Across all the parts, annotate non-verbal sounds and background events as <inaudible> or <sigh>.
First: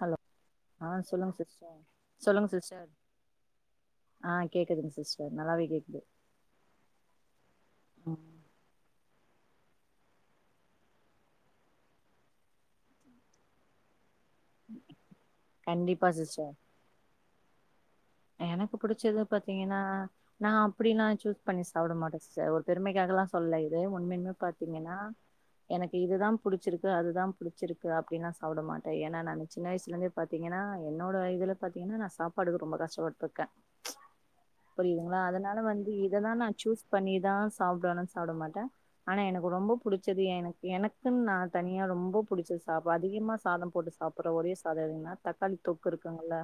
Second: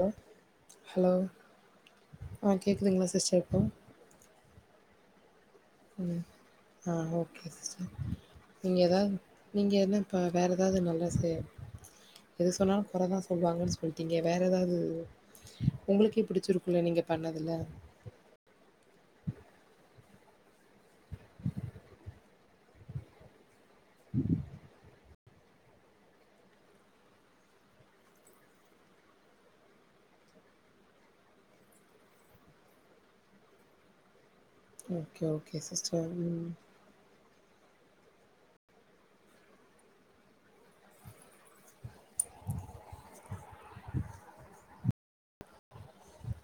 hello ஆ hello சொல்லுங்க sister சொல்லுங்க ஆ சிஸ்டர் கேட்குதுங்களா சிஸ்டர் இப்போ ஆ கேக்குதுங்க சிஸ்டர் நல்லாவே கேக் ம் ஆ ஓகே சிஸ்டர் ம் நீங்க எதாவது நீங்க என்ன இப்ப வேற ஏதாவது நல்லா செ எது சொன்னாலு கொறதா சொல் வாங்கன்னு சொல் நீங்க வேற ஏதாவது கண்டிப்பா உங்களுக்கே சிஸ்டர் பிடிச்சிருக்குல்ல நீங்க பண்ணதில எனக்கு புடிச்சது பாத்தீங்கன்னா நா அப்டில்ல சூஸ் பண்ணி சாப்பிட மாட்டே சிஸ்டர் ஒரு பெருமைக்காகல்லா சொல்ல இதே உண்மையுனு பாத்தீங்கன்னா எனக்கு இதுதா புடிச்சிருக்கு அதுதா புடிச்சிருக்கு அப்டின்னா சாப்பிட மாட்டே ஏன்னா நானு சின்ன வயசுலேருந்தே பாத்தீங்கன்னா என்னோட இதுல பாத்தீங்கன்னா நா சாப்பாடுக்கு ரொம்ப கஷ்டப்பட்டுருக்கே புரியுதுங்களா ஓகே ஓகே அதனால வந்து சிஸ்டர் இததா நா ம் சூஸ் பண்ணிதா சாப்பிடுவனு சாப்பிட மாட்டே ஆனா எனக்கு ரொம்ப புடிச்சது எனக்கு எனக்குன்னு நா தனியா ரொம்ப புடிச்சது சாப் அதிகமா சாதம் போட்டு சாப் பற ஒரே சாதோ எதுன்னா தக்காளி தொக்கு இருக்குங்களல்ல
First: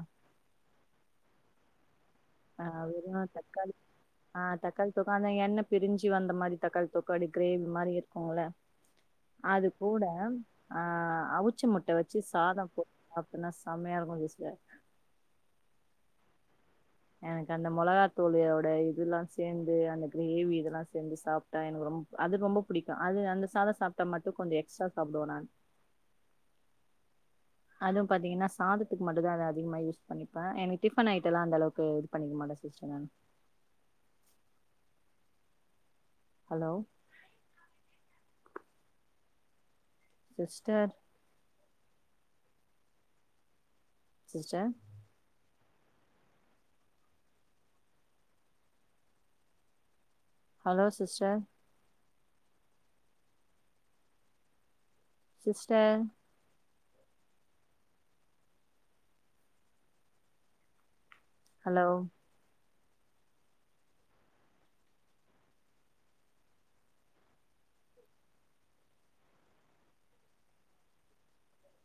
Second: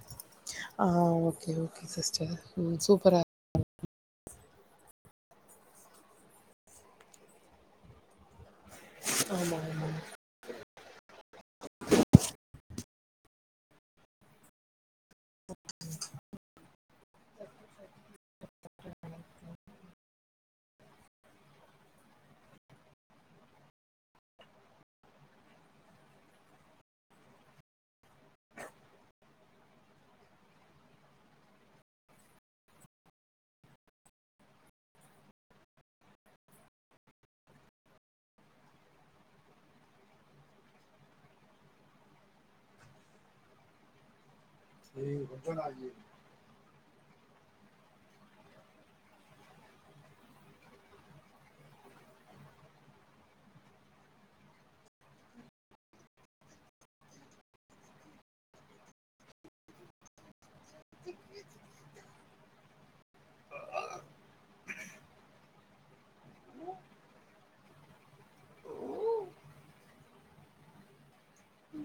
ஆ ஓகே ஓகே சிஸ்டர் ஆ ம் சூப்பரா அதுதா தக்காளி ஆ தக்காளி தொக்கு அந்த எண்ண பிரிஞ்சு வந்த மாரி தக்காளி தொக்கு அப்டியே கிரேவி மாரி இருக்குல ஆமா அது ஆமா கூட ஆ அவிச்ச முட்டை வச்சு சாதம் போ சாப்டனா செமையா இருக்கு சிஸ்டர் எனக்கு அந்த மொளகா தூளோட இதெல்லா சேந்து அந்த கிரேவி இதெல்லா சேந்து சாப் ட்டா எனக்கு ரொ அது ரொம்ப புடிக்கு அது அந்த சாதோ சாப்பிட்டா மட்டு கொஞ்ச எக்ஸ்ட்ரா சாப்பிடுவே நானு அதுவு பாத்தீங்கன்னா சாதத்துக்கு மட்டுதா அத அதிகமா யூஸ் பண்ணிப்பே எனக்கு டிஃபன் ஐட்டலா அந்தளவுக்கு பண்ணிக்க மாட்டே சிஸ்டர் நானு ஹலோ சிஸ்டர் சிஸ்டர் டேய் <unintelligible> ஹலோ சிஸ்டர் சிஸ்டர் ஹலோ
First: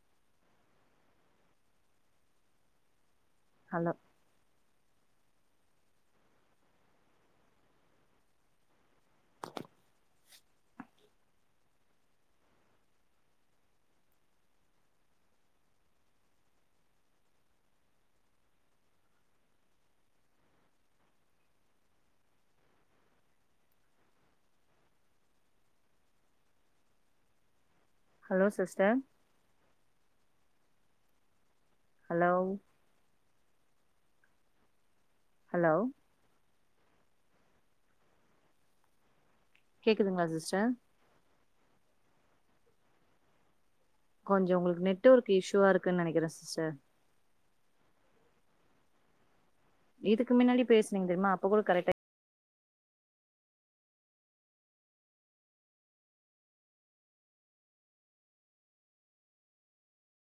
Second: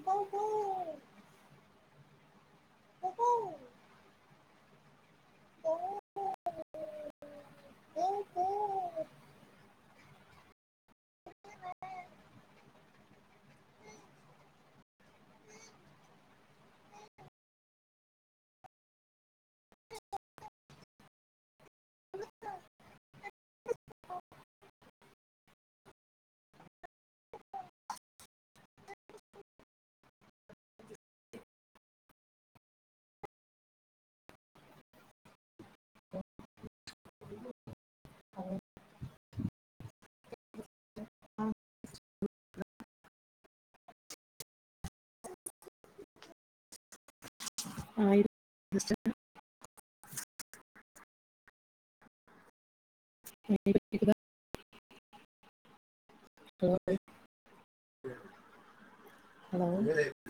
போ போ hello hello sister hello hello <unintelligible> கேக்குதுங்களா சிஸ்டர் கொஞ்ச உங்களுக்கு நெட்ஒர்க் இஷுவா இருக்குன்னு நெனைக்றே சிஸ்டர் ஆ இருக் சிஸ்டர் இதுக்கு மின்னாடி பேசுனீங்க தெரிமா அப்ப கூட கரெக்டா இப்ப கேக்குதா ஹலோ ஹலோ